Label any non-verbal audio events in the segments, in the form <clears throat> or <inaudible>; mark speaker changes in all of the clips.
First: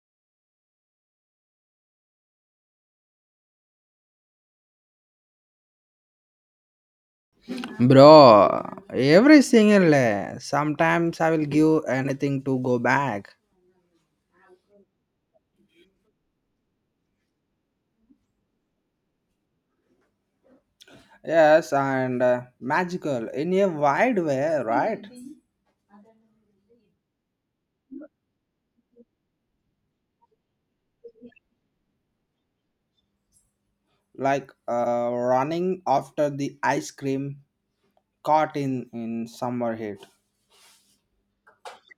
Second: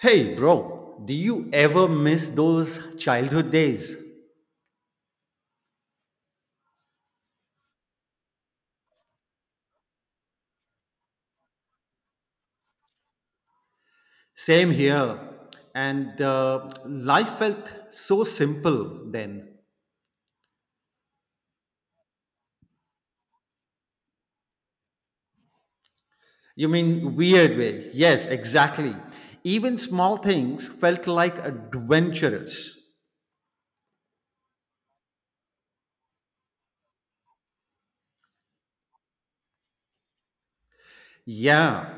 Speaker 1: Hey, bro, do you ever miss those childhood days?
Speaker 2: Bro, every single day. Sometimes I will give anything to go back.
Speaker 1: Same here. And Life felt so simple then.
Speaker 2: Yes, and magical in a wide way, right?
Speaker 1: You mean weird way? Yes, exactly. Even small things felt like adventurous.
Speaker 2: Like running after the ice cream caught in summer heat.
Speaker 1: Yeah.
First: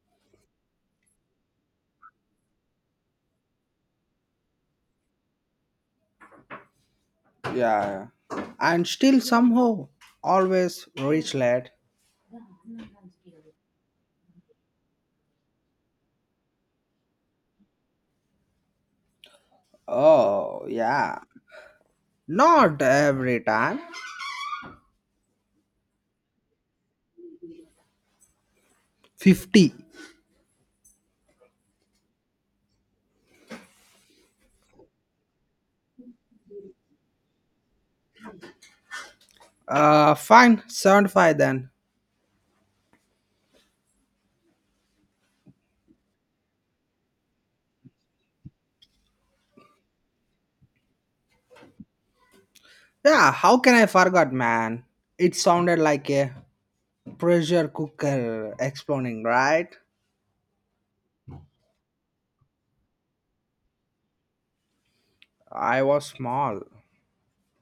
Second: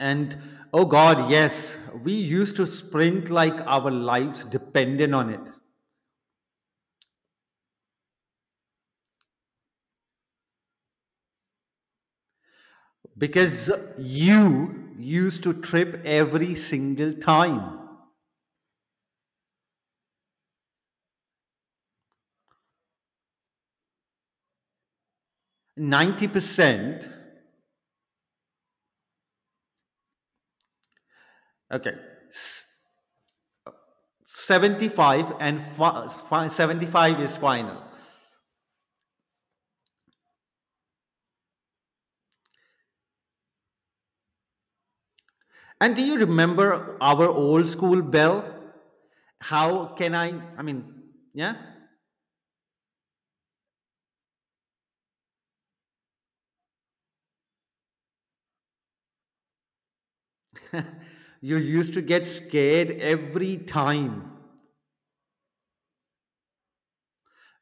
Speaker 1: And oh God, yes, we used to sprint like our lives depended on it
Speaker 2: Yeah, and still somehow always reach late.
Speaker 1: because you used to trip every single time.
Speaker 2: Oh yeah, not every time.
Speaker 1: 90%.
Speaker 2: 50.
Speaker 1: Okay. S- 75 and 75 is final.
Speaker 2: Fine, 75 then.
Speaker 1: And do you remember our old school bell? How can I? I mean, yeah?
Speaker 2: Yeah, how can I forget, man? It sounded like a pressure cooker exploding, right?
Speaker 1: You used to get scared every time.
Speaker 2: I was small.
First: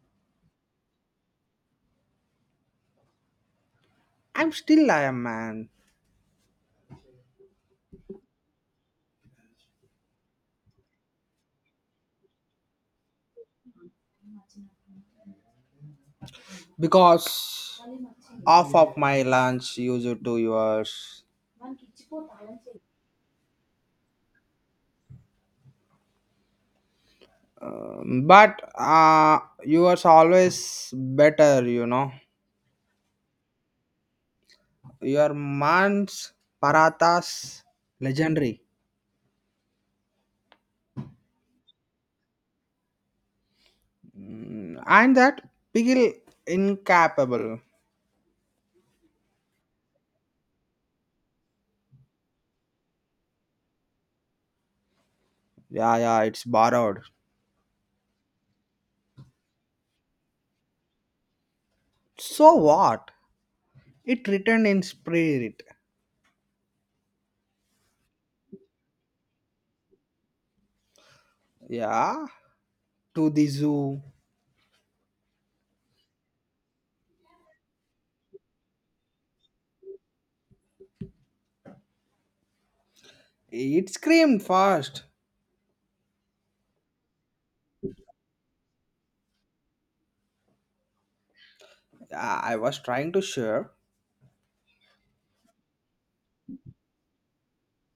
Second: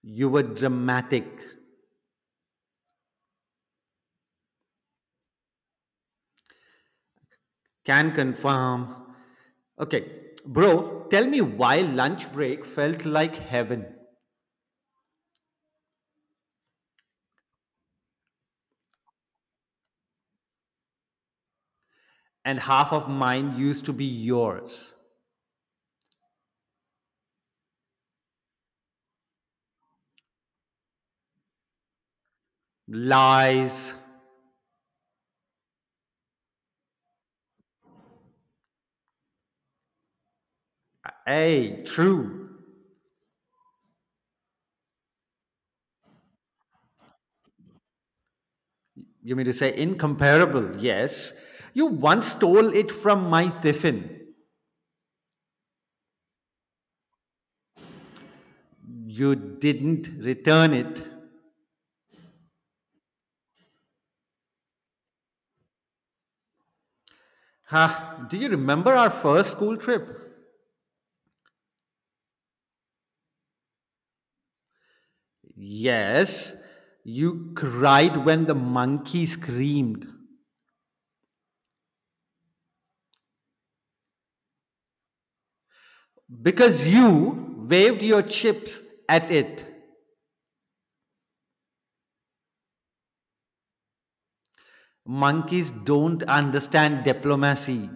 Speaker 1: You were dramatic.
Speaker 2: I'm still I am, man.
Speaker 1: Can confirm. Okay. Bro, tell me why lunch break felt like heaven
Speaker 2: Because half of my lunch used to yours.
Speaker 1: and half of mine used to be yours.
Speaker 2: But yours always better, you know.
Speaker 1: Lies.
Speaker 2: Your man's parathas legendary.
Speaker 1: Hey, true.
Speaker 2: And that pigil incapable.
Speaker 1: You mean to say incomparable? Yes. You once stole it from my tiffin.
Speaker 2: Yeah, yeah, it's borrowed.
Speaker 1: You didn't return it.
Speaker 2: So what? It returned in spirit.
Speaker 1: Ha! Do you remember our first school trip?
Speaker 2: Yeah, to the zoo.
Speaker 1: Yes. You cried when the monkey screamed
Speaker 2: It screamed fast.
Speaker 1: because you waved your chips at it.
Speaker 2: Yeah, I was trying to share.
Speaker 1: Monkeys don't understand diplomacy.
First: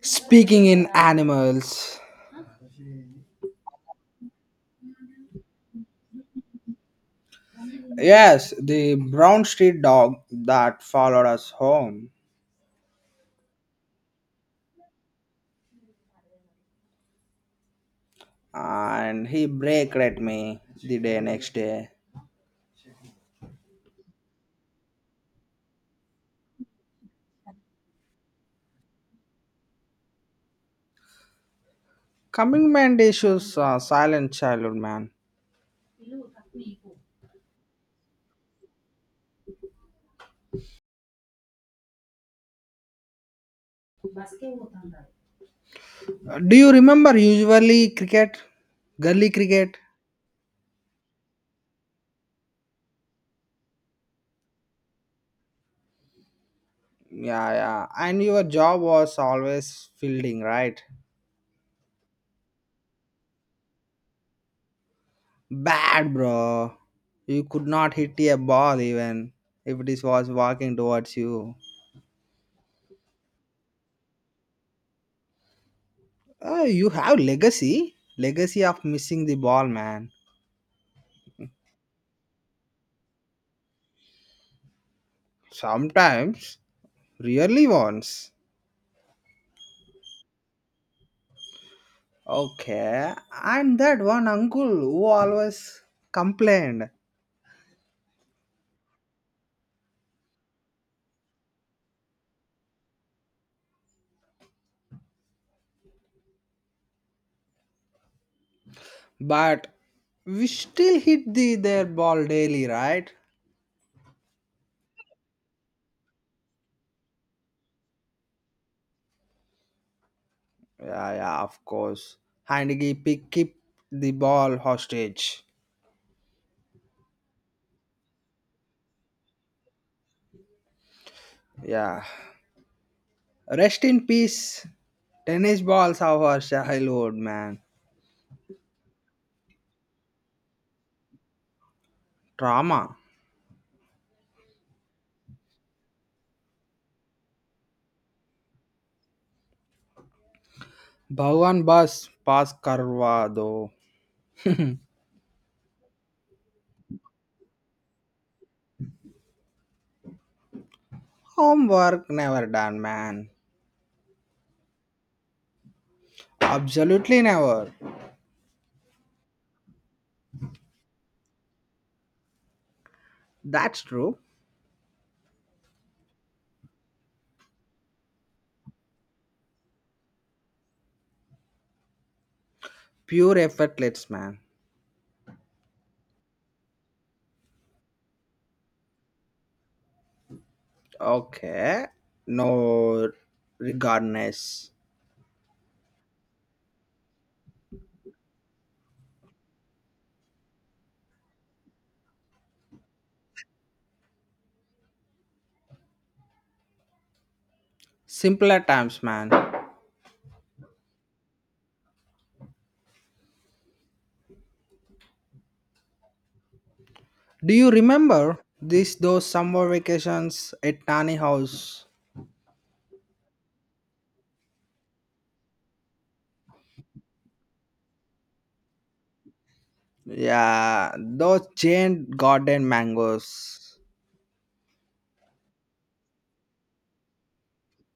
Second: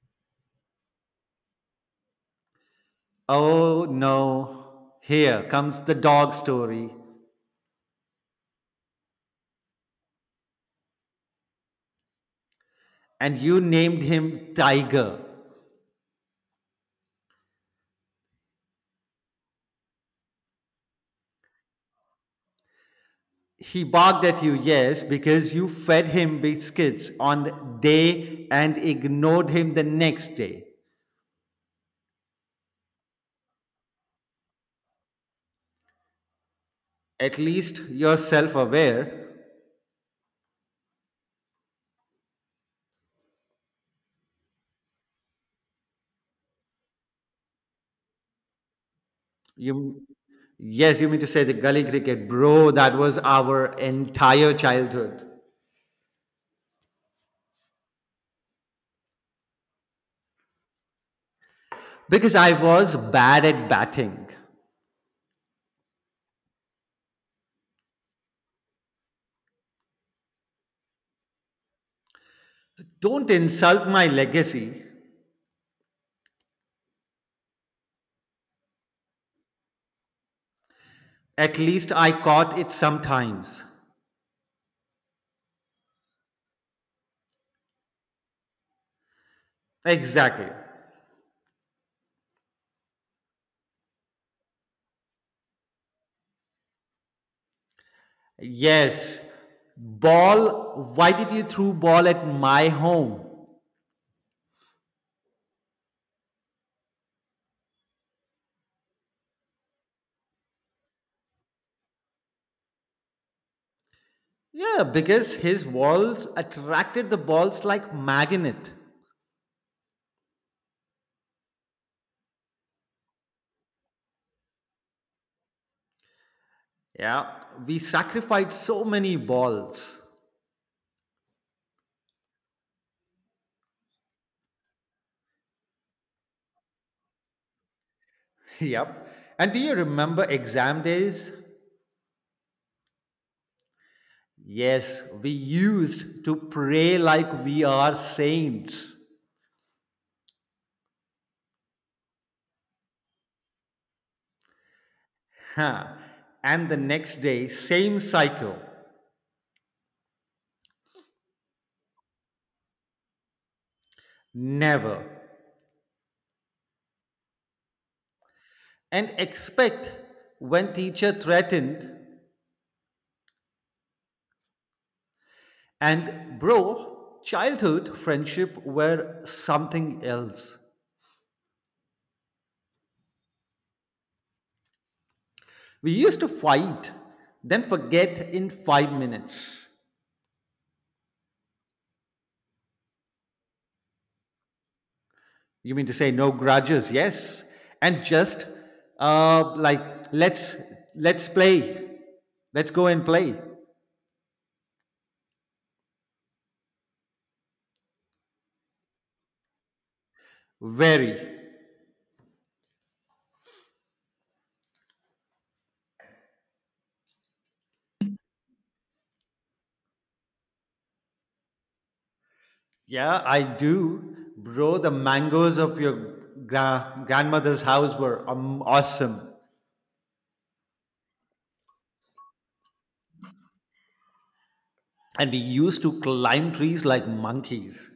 Speaker 2: Speaking in animals.
Speaker 1: Oh no. Here comes the dog story.
Speaker 2: Yes, the brown street dog that followed us home.
Speaker 1: And you named him Tiger.
Speaker 2: And he braked at me the day next day.
Speaker 1: He barked at you, yes, because you fed him biscuits on day and ignored him the next day.
Speaker 2: Coming man issues, silent childhood man.
Speaker 1: At least you're self aware.
Speaker 2: Do you remember usually cricket? Gully cricket?
Speaker 1: You, yes, you mean to say the gully cricket, bro, that was our entire childhood.
Speaker 2: Yeah, yeah. And your job was always fielding, right?
Speaker 1: Because I was bad at batting.
Speaker 2: Bad, bro. You could not hit a ball even if it was walking towards you.
Speaker 1: Don't insult my legacy.
Speaker 2: Oh, you have legacy. Legacy of missing the ball, man.
Speaker 1: At least I caught it sometimes.
Speaker 2: Sometimes. Really once.
Speaker 1: Exactly.
Speaker 2: Okay. And that one uncle who always complained.
Speaker 1: Yes. Ball, why did you throw ball at my home?
Speaker 2: But we still hit their ball daily, right?
Speaker 1: Yeah, because his walls attracted the balls like magnet.
Speaker 2: Yeah, yeah, of course. Heineke pick keep the ball hostage.
Speaker 1: Yeah, we sacrificed so many balls. <laughs>
Speaker 2: Yeah. Rest in peace. Tennis balls of our childhood, man.
Speaker 1: Yep. And do you remember exam days?
Speaker 2: Trauma.
Speaker 1: Yes, we used to pray like we are saints.
Speaker 2: Bhavan bus pass karwa do.
Speaker 1: Huh. And the next day, same cycle.
Speaker 2: Homework never done, man.
Speaker 1: Never.
Speaker 2: Absolutely never.
Speaker 1: And expect when teacher threatened.
Speaker 2: That's true.
Speaker 1: And bro, childhood friendship were something else.
Speaker 2: Pure effortless, man.
Speaker 1: We used to fight, then forget in 5 minutes.
Speaker 2: Okay. No regardless.
Speaker 1: You mean to say no grudges, yes, and just like let's let's play, let's go and play.
Speaker 2: Simpler times, man.
Speaker 1: Very,
Speaker 2: Do you remember this those summer vacations at Tani House?
Speaker 1: yeah, I do, bro. The mangoes of your grandmother's house were awesome,
Speaker 2: Yeah, those giant garden mangoes.
Speaker 1: and we used to climb trees like monkeys.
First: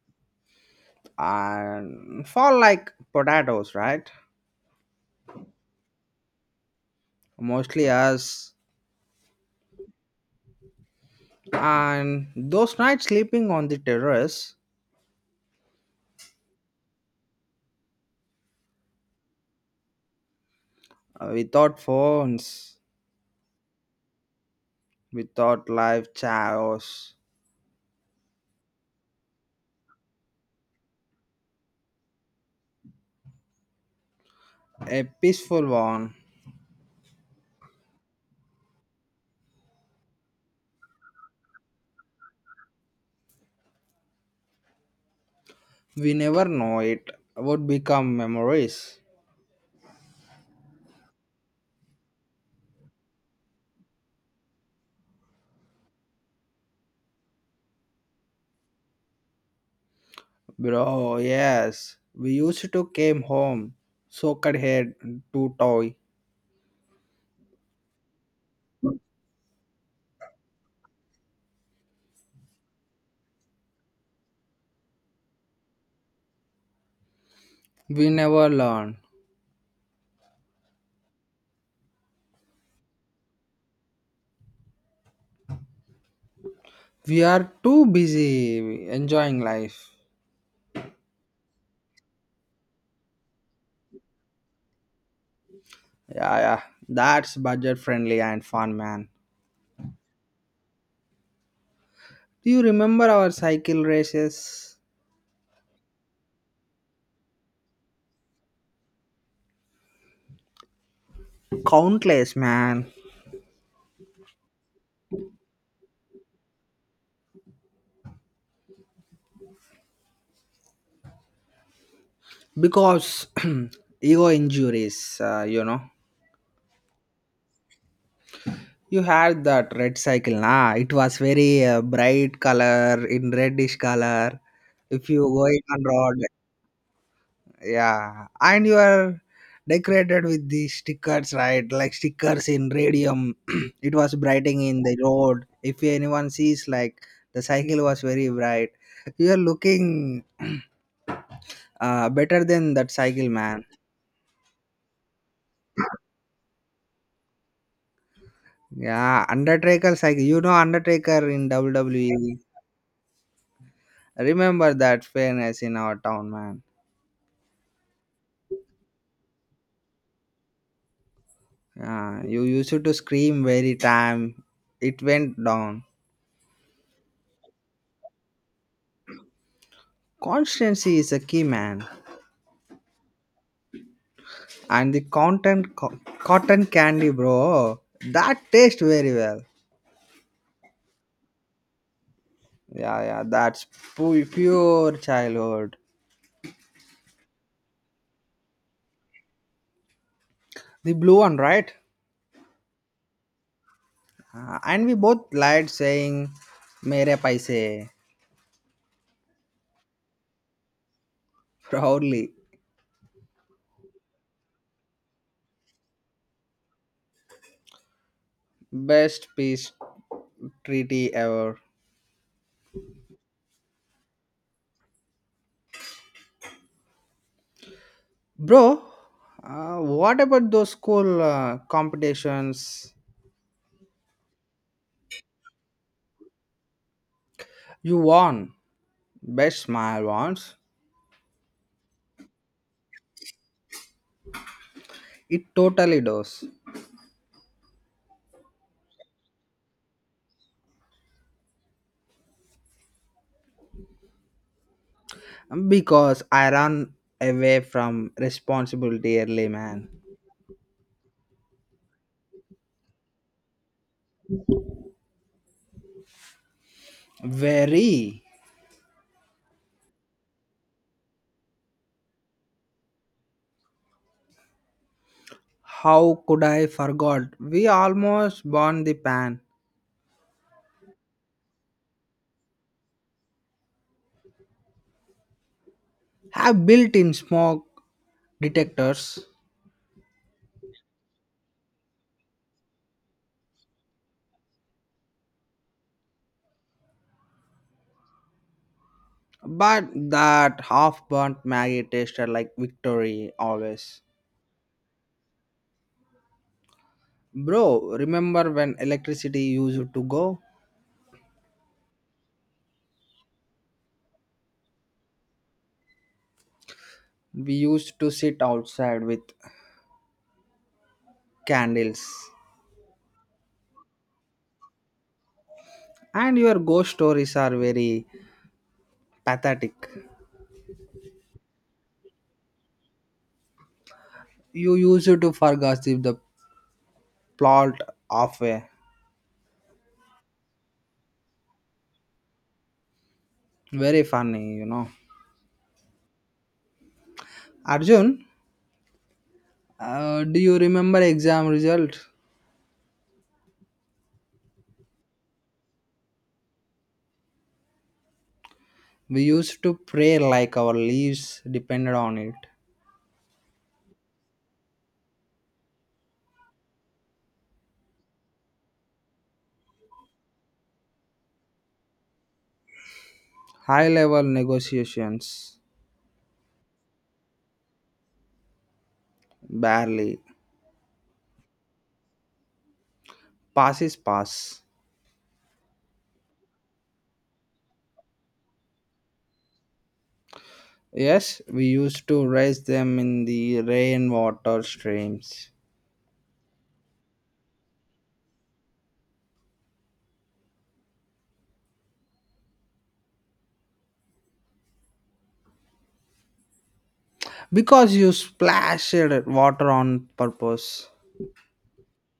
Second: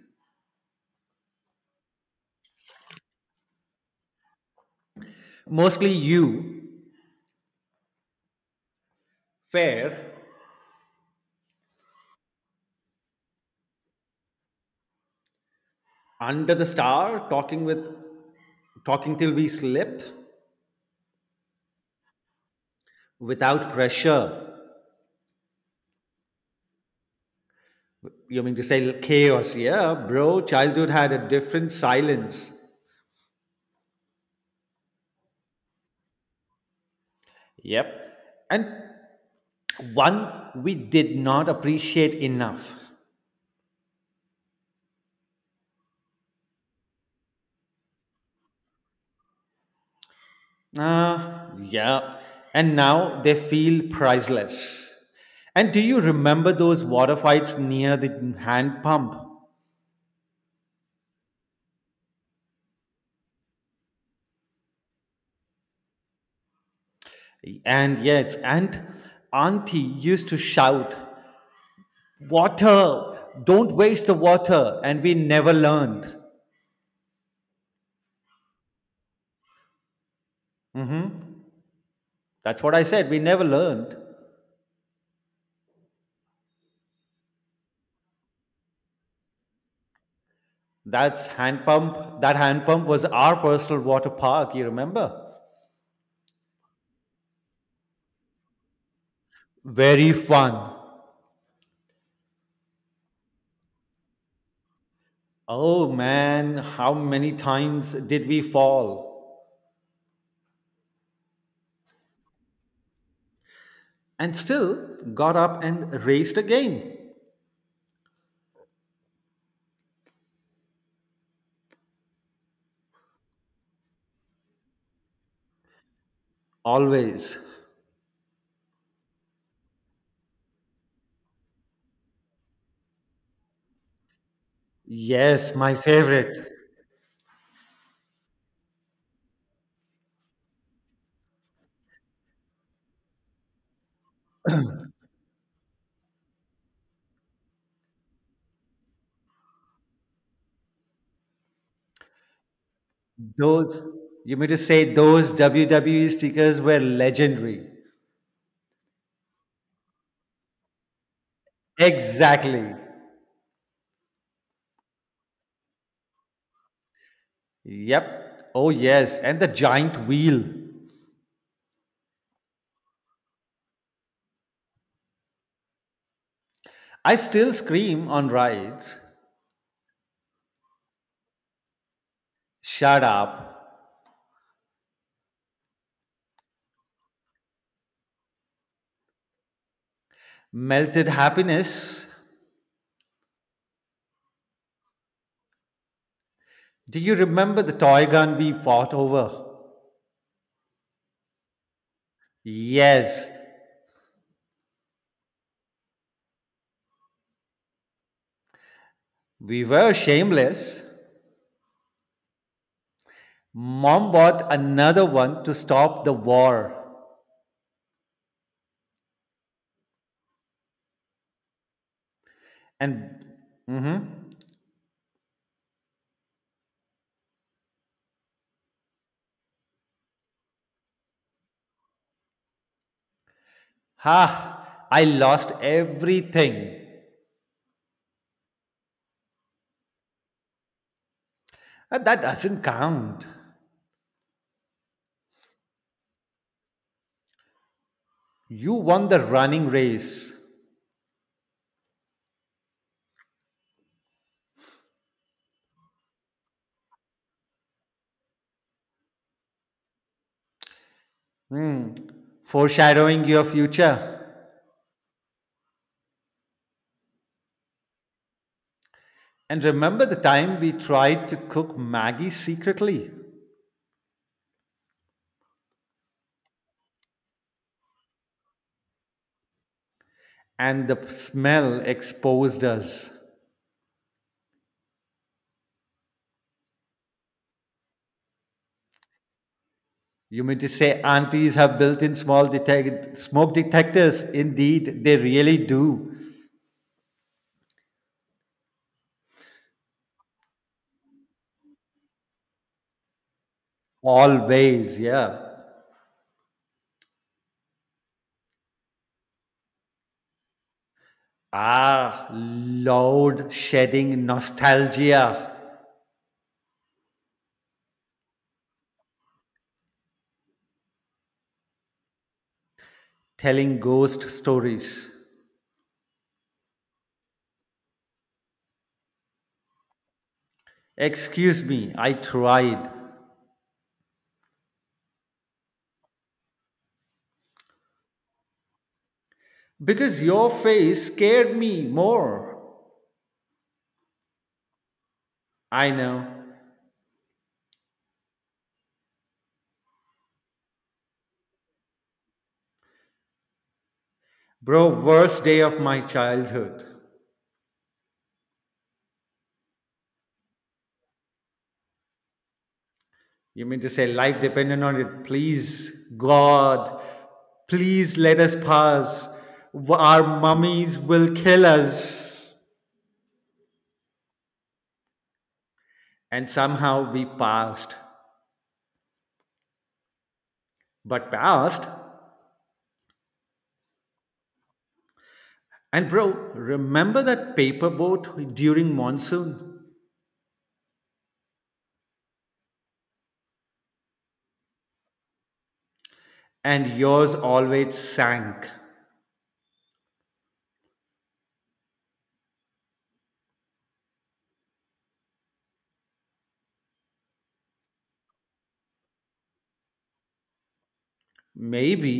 Speaker 2: And fall like potatoes, right?
Speaker 1: Mostly you,
Speaker 2: Mostly us.
Speaker 1: fair,
Speaker 2: And those nights sleeping on the terrace
Speaker 1: under the star, talking till we slept
Speaker 2: without phones,
Speaker 1: without pressure.
Speaker 2: without live chaos,
Speaker 1: You mean to say chaos? Yeah, bro. Childhood had a different silence.
Speaker 2: a peaceful one.
Speaker 1: Yep. And one we did not appreciate enough.
Speaker 2: We never know it would become memories.
Speaker 1: Ah, yeah. And now they feel priceless. And do you remember those water fights near the hand pump?
Speaker 2: Bro, yes, we used to came home, soaked head to toy.
Speaker 1: And yes, and Auntie used to shout, Water! Don't waste the water! And we never learned.
Speaker 2: We never learn.
Speaker 1: Mhm. That's what I said. We never learned.
Speaker 2: We are too busy enjoying life.
Speaker 1: That's hand pump. That hand pump was our personal water park. You remember?
Speaker 2: Yeah, yeah. That's budget friendly and fun, man.
Speaker 1: Very fun.
Speaker 2: Do you remember our cycle races?
Speaker 1: Oh man, how many times did we fall?
Speaker 2: Countless, man.
Speaker 1: And still got up and raced again.
Speaker 2: Because <clears throat> ego injuries, you know.
Speaker 1: Always.
Speaker 2: You had that red cycle, nah? It was very bright color, in reddish color. If you
Speaker 1: Yes,
Speaker 2: going
Speaker 1: my
Speaker 2: on road,
Speaker 1: favorite.
Speaker 2: yeah, and you are decorated with these stickers, right, like stickers in radium. <clears throat> It was brightening in the road if anyone sees like the cycle was very bright. <laughs> You are looking <clears throat> better than that cycle, man.
Speaker 1: Those, you mean to say those WWE stickers were legendary?
Speaker 2: Yeah, undertaker cycle, undertaker in WWE.
Speaker 1: Exactly.
Speaker 2: Remember that fairness in our town, man.
Speaker 1: Yep. Oh, yes. And the giant wheel.
Speaker 2: Yeah, you used to scream very time it went down.
Speaker 1: I still scream on rides,
Speaker 2: Constancy is a key, man.
Speaker 1: shut up,
Speaker 2: And the content cotton candy, bro, that tastes very well.
Speaker 1: melted happiness.
Speaker 2: Yeah, yeah, that's pure childhood.
Speaker 1: Do you remember the toy gun we fought over?
Speaker 2: The blue one, right?
Speaker 1: Yes,
Speaker 2: And we both lied saying mere paise
Speaker 1: we were shameless.
Speaker 2: proudly.
Speaker 1: Mom bought another one to stop the war.
Speaker 2: Best peace treaty ever.
Speaker 1: And, mm-hmm,
Speaker 2: Bro, what about those school competitions?
Speaker 1: ha, I lost everything.
Speaker 2: You won best smile once.
Speaker 1: And that doesn't count.
Speaker 2: It totally does.
Speaker 1: You won the running race.
Speaker 2: Because I ran away from responsibility early, man.
Speaker 1: Hmm, foreshadowing your future.
Speaker 2: Very.
Speaker 1: And remember the time we tried to cook Maggie secretly
Speaker 2: How could I forgot? We almost burned the pan.
Speaker 1: and the smell exposed us.
Speaker 2: Have built-in smoke detectors,
Speaker 1: You mean to say aunties have built in smoke detectors? Indeed, they really do.
Speaker 2: but that half-burnt Maggie tasted like victory always.
Speaker 1: Always, yeah.
Speaker 2: Bro, remember when electricity used to go?
Speaker 1: Ah, loud shedding nostalgia,
Speaker 2: We used to sit outside with candles.
Speaker 1: telling ghost stories.
Speaker 2: And your ghost stories are very pathetic.
Speaker 1: Excuse me, I tried.
Speaker 2: You used to forget if the plot of a
Speaker 1: Because your face scared me more.
Speaker 2: very funny.
Speaker 1: I know.
Speaker 2: Arjun, do you remember exam result?
Speaker 1: Bro, worst day of my childhood.
Speaker 2: We used to pray like our lives depended on it.
Speaker 1: You mean to say life dependent on it? Please, God, please let us pass. Our mummies will kill us.
Speaker 2: High level negotiations,
Speaker 1: And somehow we passed.
Speaker 2: barely.
Speaker 1: But passed?
Speaker 2: Passes pass.
Speaker 1: And bro, remember that paper boat during monsoon?
Speaker 2: Yes, we used to raise them in the rainwater streams.
Speaker 1: And yours always sank.
Speaker 2: Because you splashed water on purpose.
Speaker 1: Maybe.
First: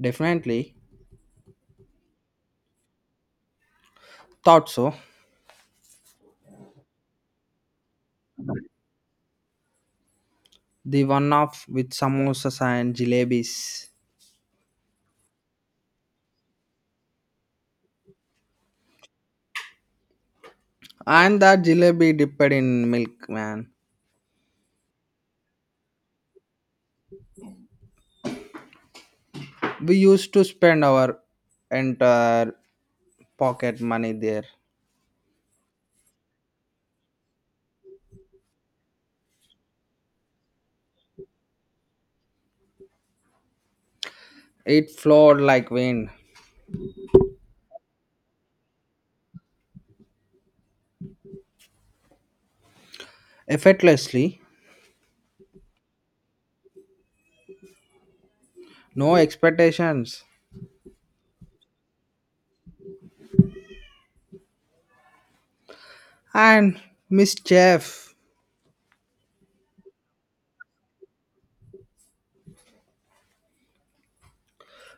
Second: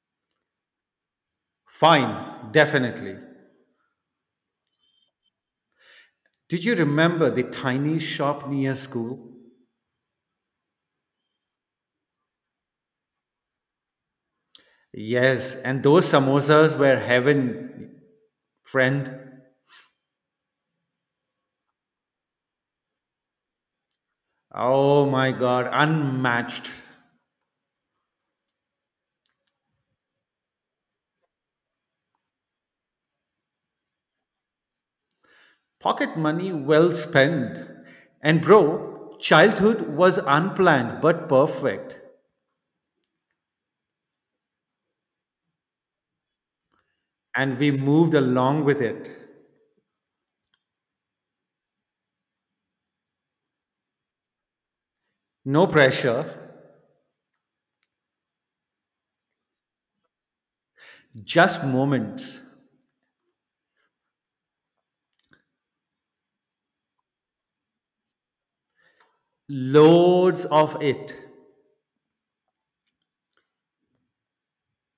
Speaker 2: Definitely.
Speaker 1: Fine, definitely.
Speaker 2: Thought so.
Speaker 1: Did you remember the tiny shop near school?
Speaker 2: The one off with samosas and jalebis.
Speaker 1: Yes, and those samosas were heaven, friend.
Speaker 2: And that jalebi dipped in milk, man.
Speaker 1: Oh my God, unmatched.
Speaker 2: We used to spend our entire pocket money there.
Speaker 1: Pocket money well spent. And bro, childhood was unplanned but perfect.
Speaker 2: It flowed like wind,
Speaker 1: And we moved along with it.
Speaker 2: effortlessly,
Speaker 1: No pressure,
Speaker 2: no expectations.
Speaker 1: just moments.
Speaker 2: And Miss Chef,
Speaker 1: Loads of it.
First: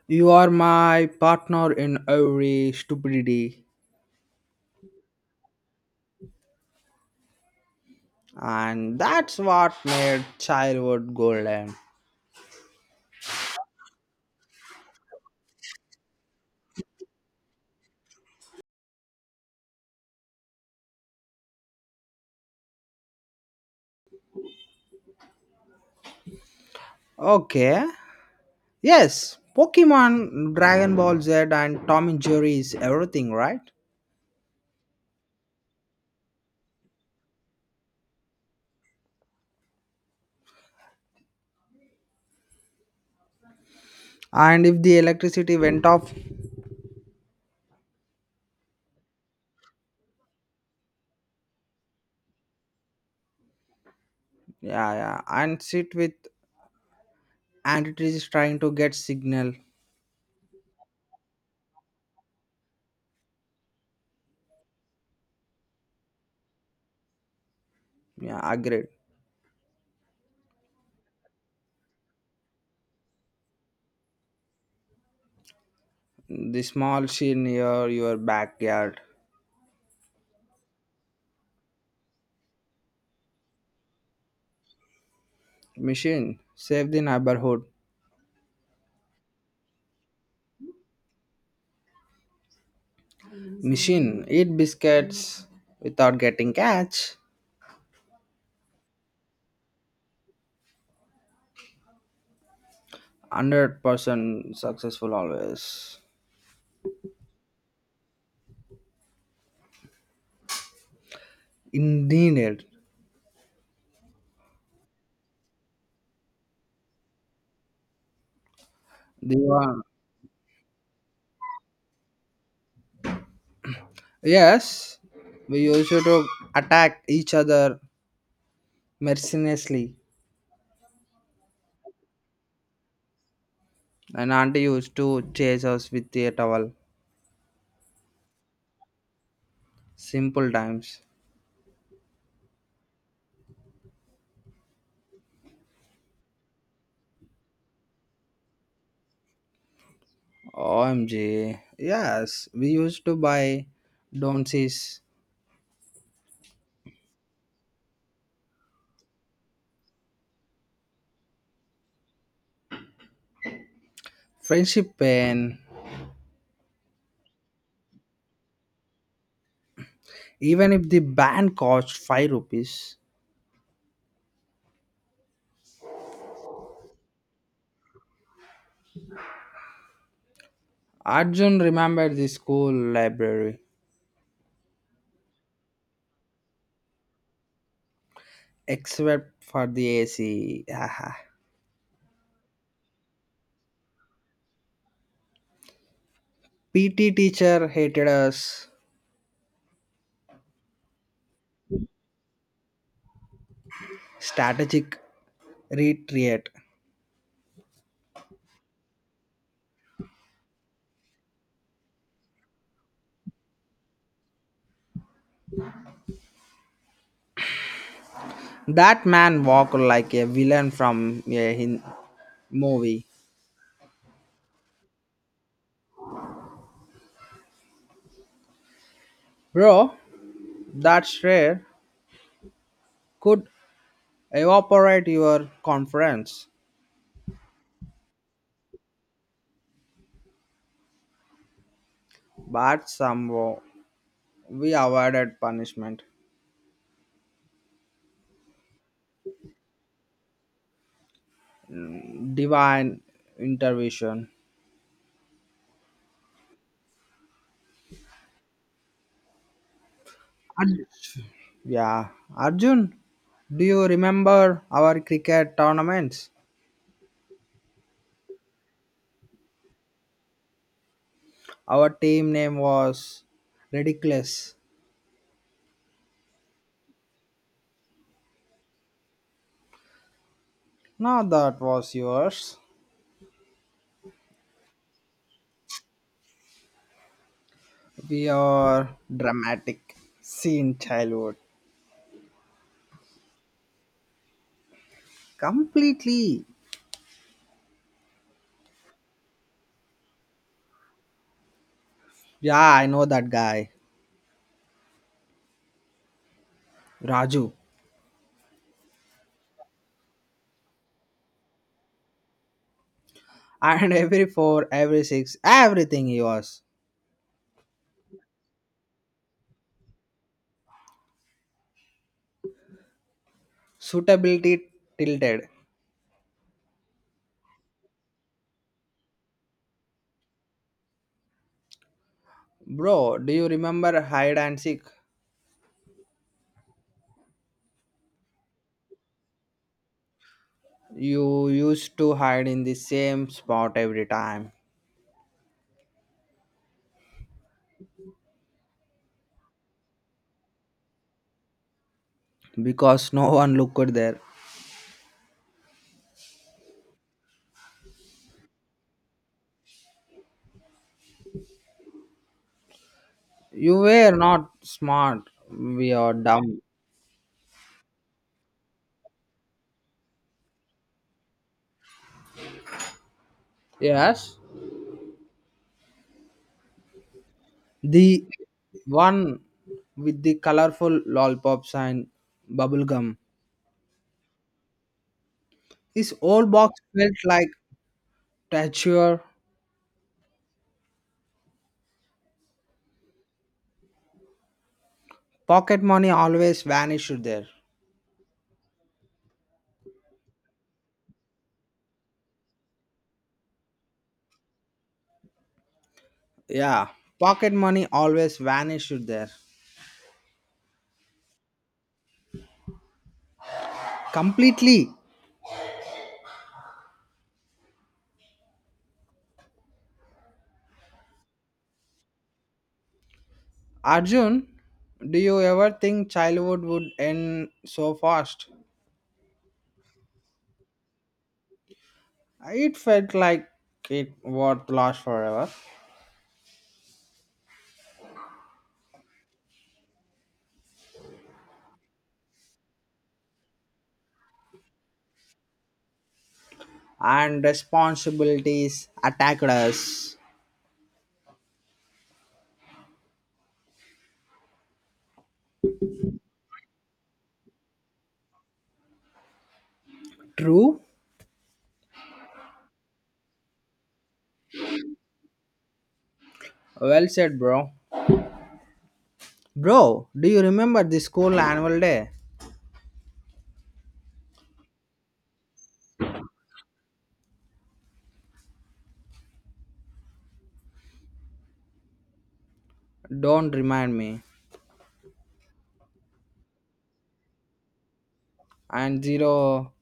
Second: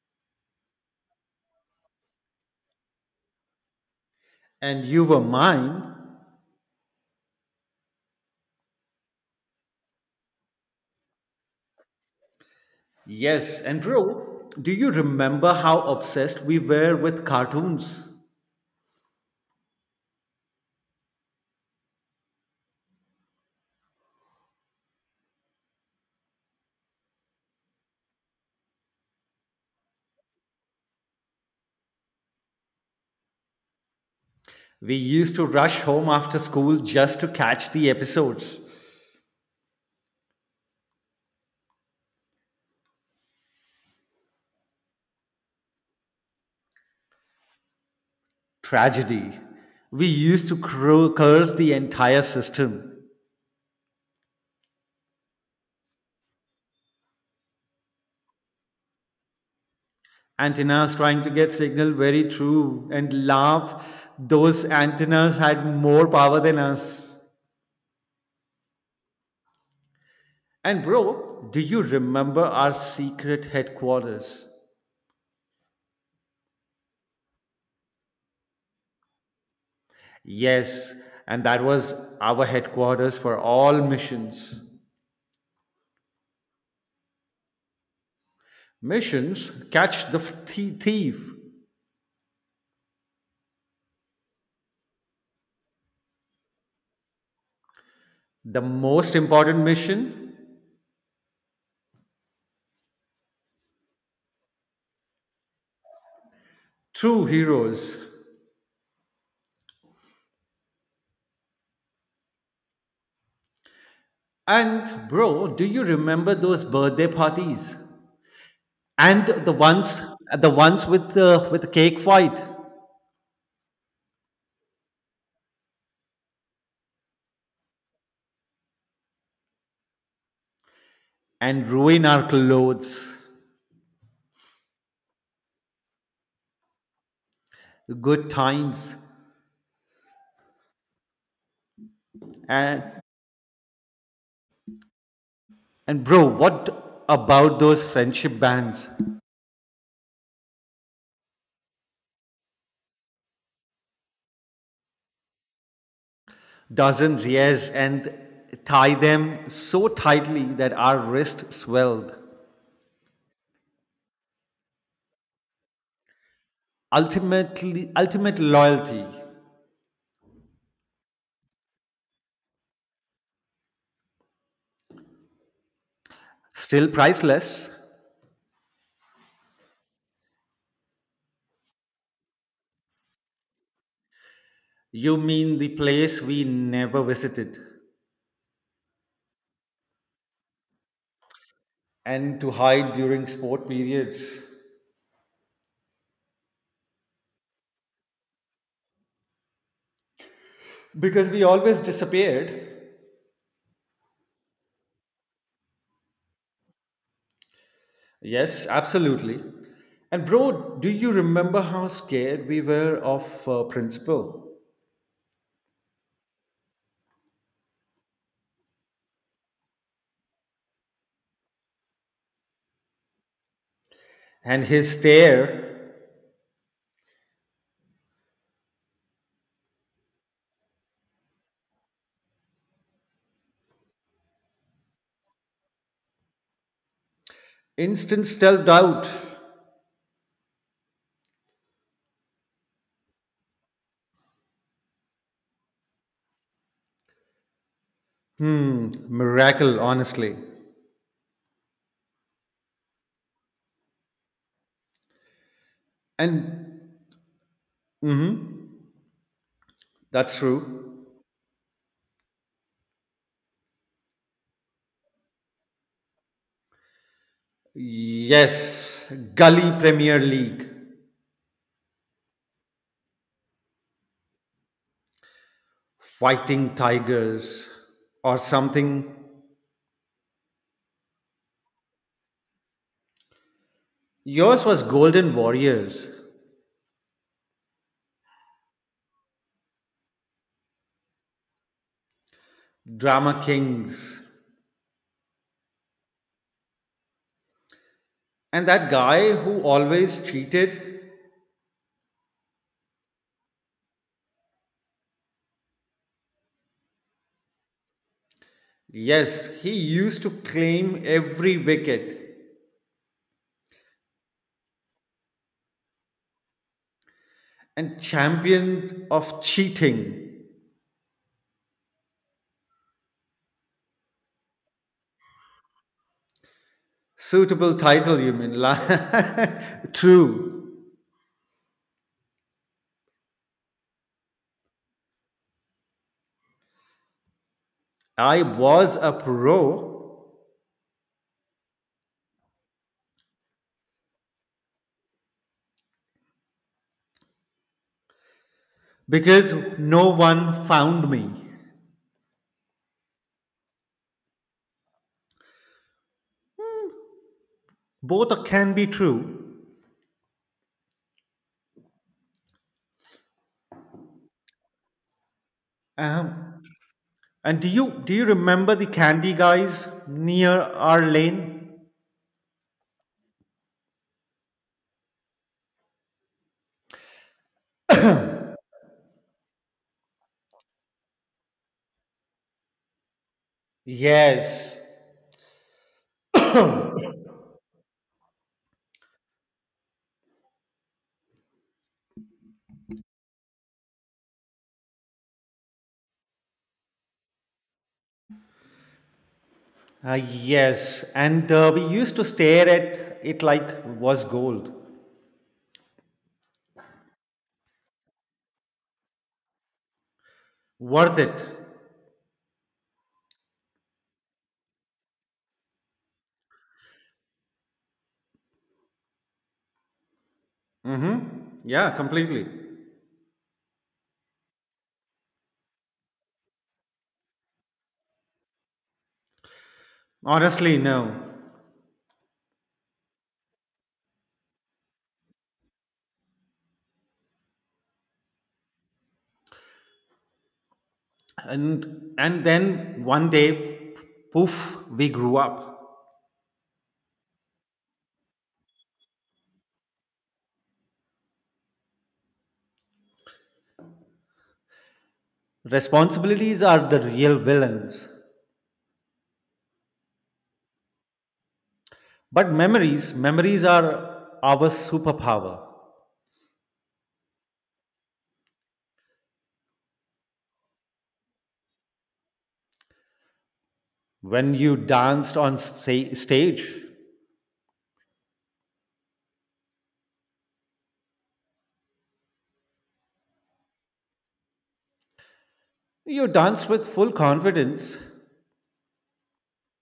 Speaker 2: you are my partner in every stupidity.
Speaker 1: And you were mine.
Speaker 2: And that's what made childhood golden.
Speaker 1: Yes, and bro, do you remember how obsessed we were with cartoons?
Speaker 2: Okay. Yes, Pokemon, Dragon Ball Z, and Tom and Jerry is everything, right?
Speaker 1: We used to rush home after school just to catch the episodes.
Speaker 2: And if the electricity went off,
Speaker 1: Tragedy. We used to curse the entire system.
Speaker 2: yeah, yeah, and sit with and it is trying to get signal.
Speaker 1: Antennas trying to get signal very true and laugh. Those antennas had more power than us.
Speaker 2: Yeah, agreed.
Speaker 1: And bro, do you remember our secret headquarters?
Speaker 2: The small machine near your backyard.
Speaker 1: Yes, and that was our headquarters for all missions.
Speaker 2: Machine save the neighborhood.
Speaker 1: Missions catch the thief.
Speaker 2: Machine eat biscuits without getting catch.
Speaker 1: The most important mission
Speaker 2: 100% successful always.
Speaker 1: true heroes.
Speaker 2: Indeed,
Speaker 1: And bro, do you remember those birthday parties? And
Speaker 2: the
Speaker 1: the
Speaker 2: one,
Speaker 1: ones The ones with the cake fight
Speaker 2: yes, we used to attack each other mercilessly.
Speaker 1: and ruin our clothes.
Speaker 2: And auntie used to chase us with a towel.
Speaker 1: Good times.
Speaker 2: Simple times.
Speaker 1: And and bro, what about those friendship bands?
Speaker 2: OMG. Yes, we used to buy Don'sys
Speaker 1: Dozens, yes, and tie them so tightly that our wrist swelled.
Speaker 2: friendship pen.
Speaker 1: Ultimate loyalty.
Speaker 2: Even if the band cost 5 rupees.
Speaker 1: Still priceless?
Speaker 2: Arjun remembered the school library,
Speaker 1: You mean the place we never visited?
Speaker 2: except for the AC. Haha.
Speaker 1: And to hide during sport periods
Speaker 2: PT teacher hated us.
Speaker 1: because we always disappeared.
Speaker 2: Strategic retreat.
Speaker 1: Yes, absolutely. And bro, do you remember how scared we were of principal
Speaker 2: That man walked like a villain from a movie.
Speaker 1: and his stare,
Speaker 2: Bro, that's rare. Could evaporate your conference,
Speaker 1: instant self doubt.
Speaker 2: but somehow we avoided punishment.
Speaker 1: Hmm, miracle, honestly.
Speaker 2: Divine intervention.
Speaker 1: And mm-hmm, that's true.
Speaker 2: Arj- yeah, Arjun, do you remember our cricket tournaments?
Speaker 1: Yes, Gully Premier League,
Speaker 2: Our team name was ridiculous.
Speaker 1: Fighting Tigers, or something.
Speaker 2: Now that was yours.
Speaker 1: Yours was Golden Warriors.
Speaker 2: We are dramatic. Scene childhood.
Speaker 1: Drama kings.
Speaker 2: Completely.
Speaker 1: And that guy who always cheated,
Speaker 2: Yeah, I know that guy. Raju.
Speaker 1: yes, he used to claim every wicket
Speaker 2: And <laughs> every four, every six, everything he was.
Speaker 1: and champion of cheating.
Speaker 2: Suitability tilted.
Speaker 1: Suitable title, you mean? <laughs> True.
Speaker 2: Bro, do you remember hide and seek?
Speaker 1: I was a pro
Speaker 2: You used to hide in the same spot every time
Speaker 1: because no one found me.
Speaker 2: because no <laughs> one looked there.
Speaker 1: Both can be true.
Speaker 2: You were not smart, we are
Speaker 1: Um,
Speaker 2: dumb.
Speaker 1: and do you remember the candy guys near our lane?
Speaker 2: Yes, the one with the colorful lollipops and bubble gum.
Speaker 1: Yes,
Speaker 2: His old box felt like treasure. Pocket money always vanished there.
Speaker 1: Yes, and we used to stare at it like was gold.
Speaker 2: Yeah, pocket money always vanished there.
Speaker 1: Worth it.
Speaker 2: Completely.
Speaker 1: Mm-hmm. Yeah, completely.
Speaker 2: Arjun, do you ever think childhood would end so fast?
Speaker 1: Honestly, no.
Speaker 2: It felt like it was lost forever.
Speaker 1: And then one day, poof, we grew up.
Speaker 2: And responsibilities attacked us.
Speaker 1: Responsibilities are the real villains.
Speaker 2: True?
Speaker 1: But memories are our superpower.
Speaker 2: Well said, bro. Bro, do you remember the school annual day?
Speaker 1: When you danced on stage,
Speaker 2: Don't remind me.
Speaker 1: you danced with full confidence,
Speaker 2: And zero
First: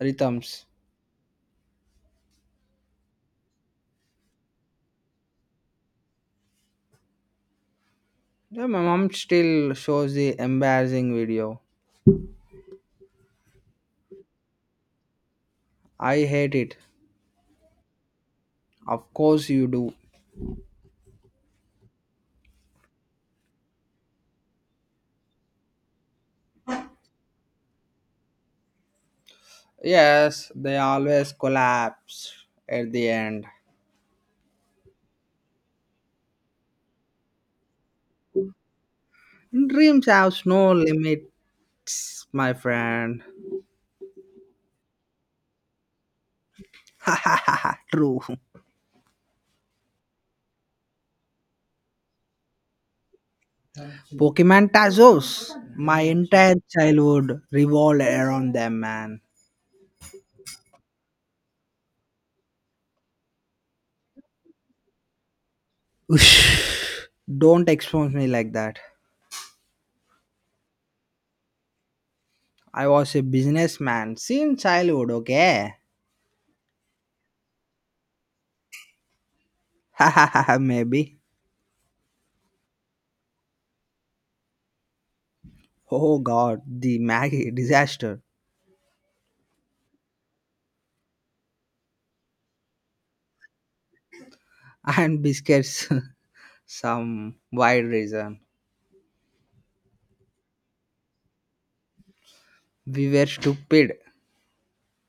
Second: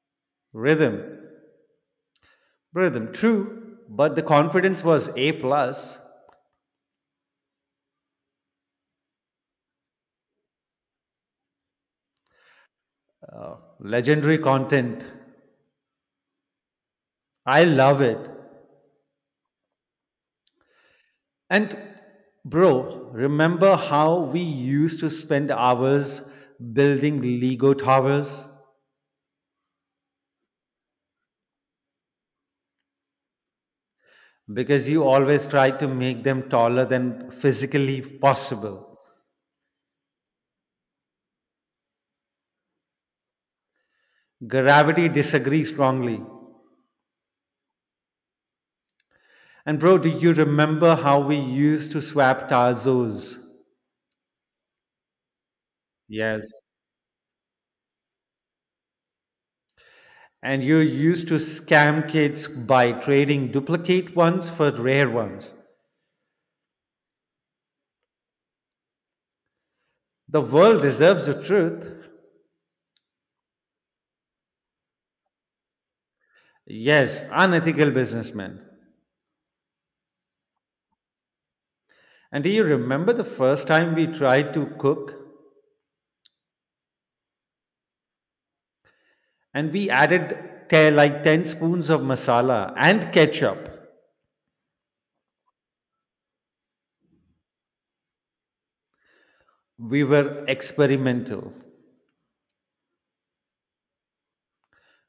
Speaker 2: rhythms.
Speaker 1: rhythm, rhythm, true, but the confidence was A plus.
Speaker 2: Yeah, my mom still shows the embarrassing video.
Speaker 1: Uh, legendary content.
Speaker 2: I hate it.
Speaker 1: I love it.
Speaker 2: Of course you do.
Speaker 1: And bro, remember how we used to spend hours building Lego towers?
Speaker 2: Yes, they always collapse at the end.
Speaker 1: Because you always tried to make them taller than physically possible.
Speaker 2: Dreams have no limits, my friend.
Speaker 1: Gravity disagrees strongly.
Speaker 2: <laughs> True.
Speaker 1: And bro, do you remember how we used to swap Tarzos?
Speaker 2: Pokemon Tazos. My entire
Speaker 1: Yes.
Speaker 2: childhood revolved around them, man.
Speaker 1: And you used to scam kids by trading duplicate ones for rare ones.
Speaker 2: Ush. Don't expose me like that.
Speaker 1: The world deserves the truth.
Speaker 2: I was a businessman since childhood, okay?
Speaker 1: Yes, unethical businessmen.
Speaker 2: <laughs> Maybe.
Speaker 1: And do you remember the first time we tried to cook
Speaker 2: Oh god, the Maggie disaster
Speaker 1: and we added like 10 spoons of masala and ketchup?
Speaker 2: and biscuits. <laughs> Some wide reason.
Speaker 1: We were experimental.
Speaker 2: We were stupid.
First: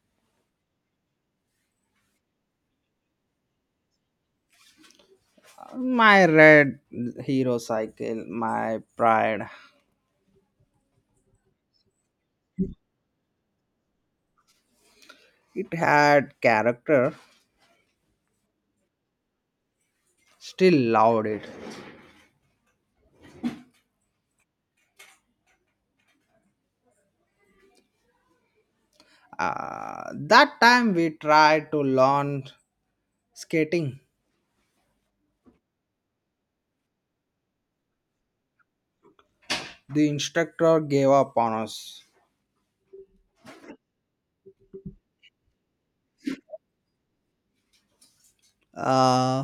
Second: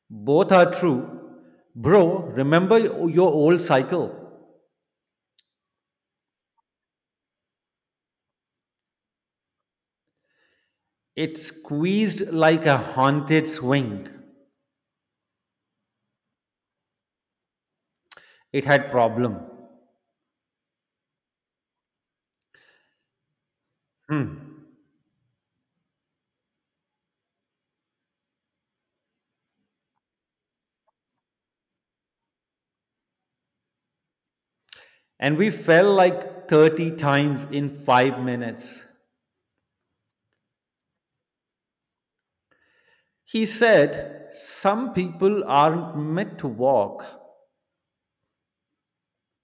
Speaker 1: Both are true. Bro, remember your old cycle?
Speaker 2: My red hero cycle, my pride.
Speaker 1: It squeezed like a haunted swing.
Speaker 2: It had character,
Speaker 1: It had problem.
Speaker 2: still loved it.
Speaker 1: Hmm.
Speaker 2: That time we tried to learn skating.
Speaker 1: And we fell like 30 times in 5 minutes.
Speaker 2: The instructor gave up on us.
Speaker 1: He said, Some people aren't meant to walk.
Speaker 2: Uh,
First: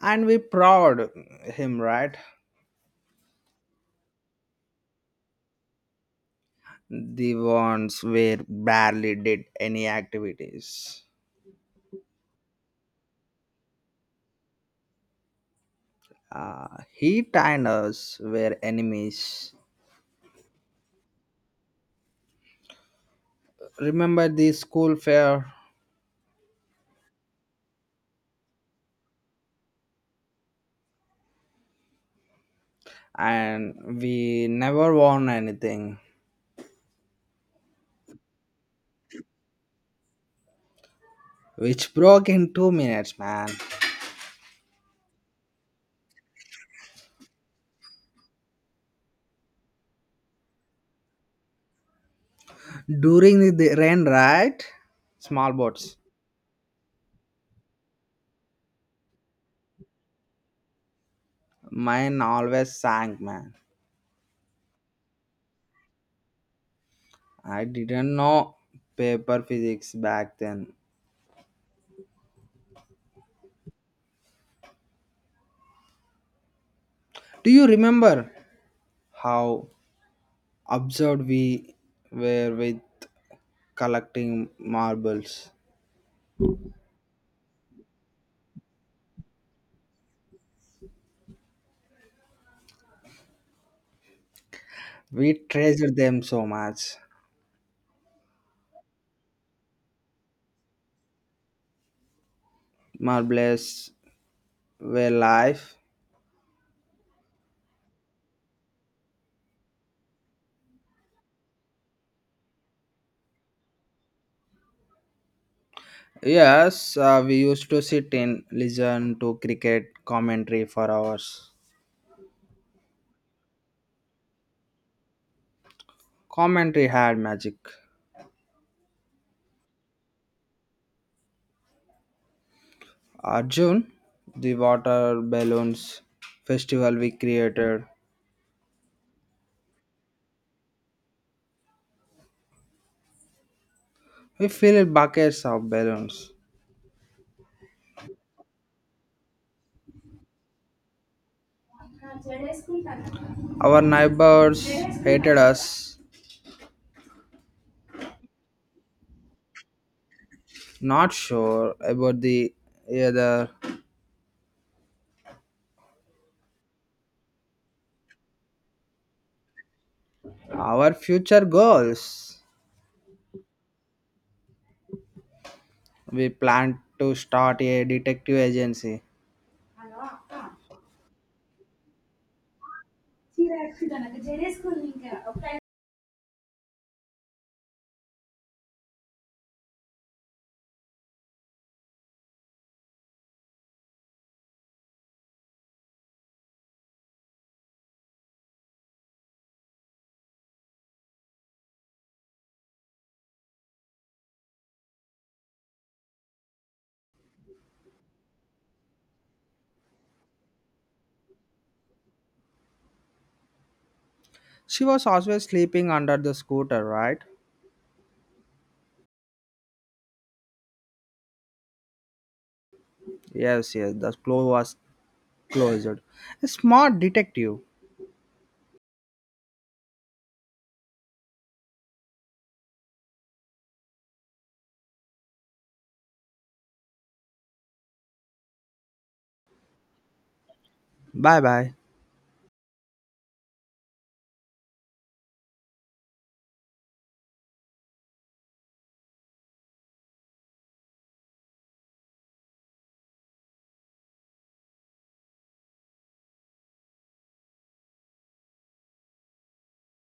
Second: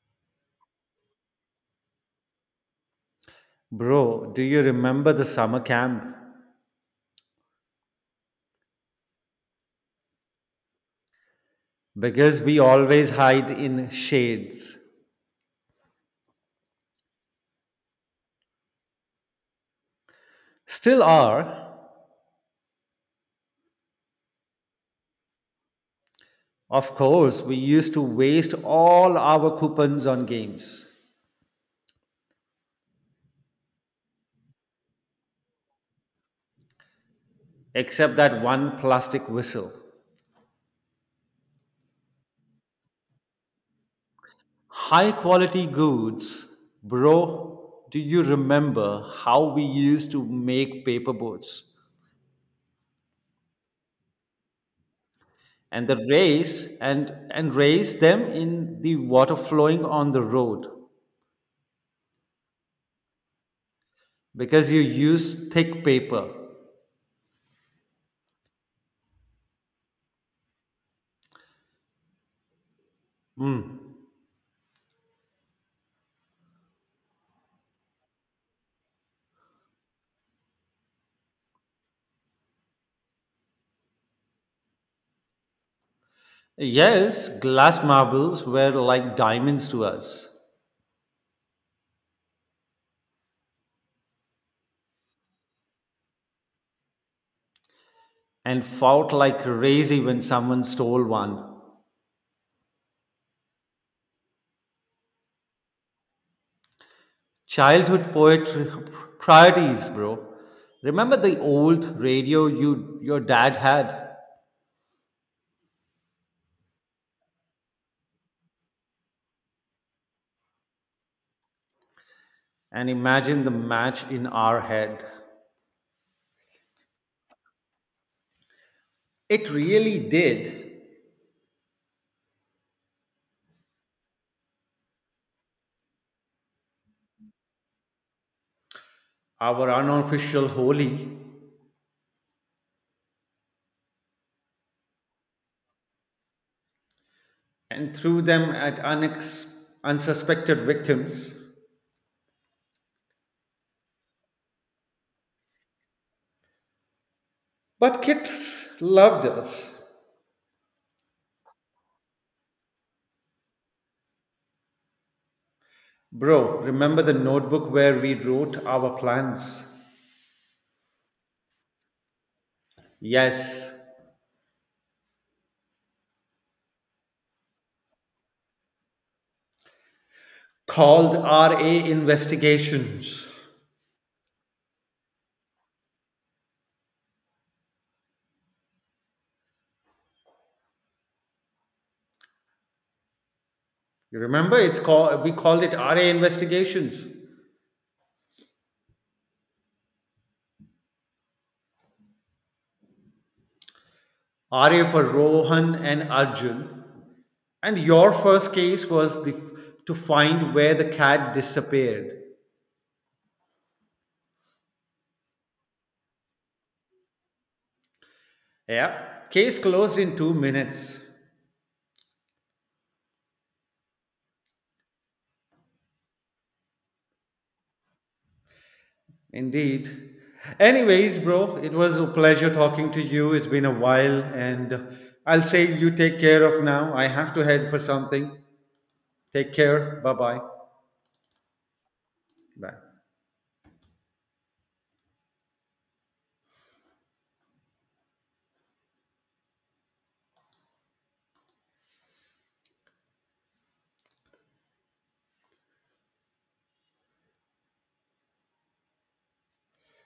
Speaker 2: and we proud him, right?
Speaker 1: Bro, do you remember the summer camp?
Speaker 2: The ones where barely did any activities.
Speaker 1: Because we always hide in shades.
Speaker 2: Uh, he and us were enemies.
Speaker 1: Still are.
Speaker 2: Remember the school fair?
Speaker 1: Of course, we used to waste all our coupons on games,
Speaker 2: And we never won anything,
Speaker 1: except that one plastic whistle.
Speaker 2: which broke in 2 minutes, man.
Speaker 1: High quality goods, bro. Do you remember how we used to make paper boats?
Speaker 2: During the rain, right? Small
Speaker 1: And
Speaker 2: boats.
Speaker 1: the race and raise them in the water flowing on the road
Speaker 2: Mine always sank, man.
Speaker 1: because you use thick paper.
Speaker 2: I didn't know paper physics back then.
Speaker 1: Mm.
Speaker 2: Do you remember how absurd we were with collecting marbles?
Speaker 1: Yes, glass marbles were like diamonds to us
Speaker 2: We treasured them so much.
Speaker 1: and fought like crazy when someone stole one.
Speaker 2: Marbles were life.
Speaker 1: Childhood poetry priorities, bro. Remember the old radio your dad had
Speaker 2: Yes, we used to sit and listen to cricket commentary for hours.
Speaker 1: and imagine the match in our head.
Speaker 2: Commentary had magic.
Speaker 1: It really did
Speaker 2: Arjun, the water balloons festival we created.
Speaker 1: our unofficial holy
Speaker 2: We filled buckets of balloons.
Speaker 1: and threw them at unsuspected victims.
Speaker 2: Our neighbors hated us,
Speaker 1: But kids loved us.
Speaker 2: not sure about the either.
Speaker 1: Bro, remember the notebook where we wrote our plans?
Speaker 2: Our future goals.
Speaker 1: Yes,
Speaker 2: We planned to start a detective agency.
Speaker 1: called RA Investigations. You remember it's called We called it RA Investigations. RA for Rohan and Arjun. And your first case was the to find where the cat disappeared.
Speaker 2: She was always sleeping under the scooter, right?
Speaker 1: Yeah, case closed in 2 minutes.
Speaker 2: Yes, yes, the floor was closed. A smart detective.
Speaker 1: Indeed. Anyways, bro, it was a pleasure talking to you. It's been a while, and I'll say you take care of now. I have to head for something. Take care. Bye-bye.
Speaker 2: Bye bye.
Speaker 1: Bye.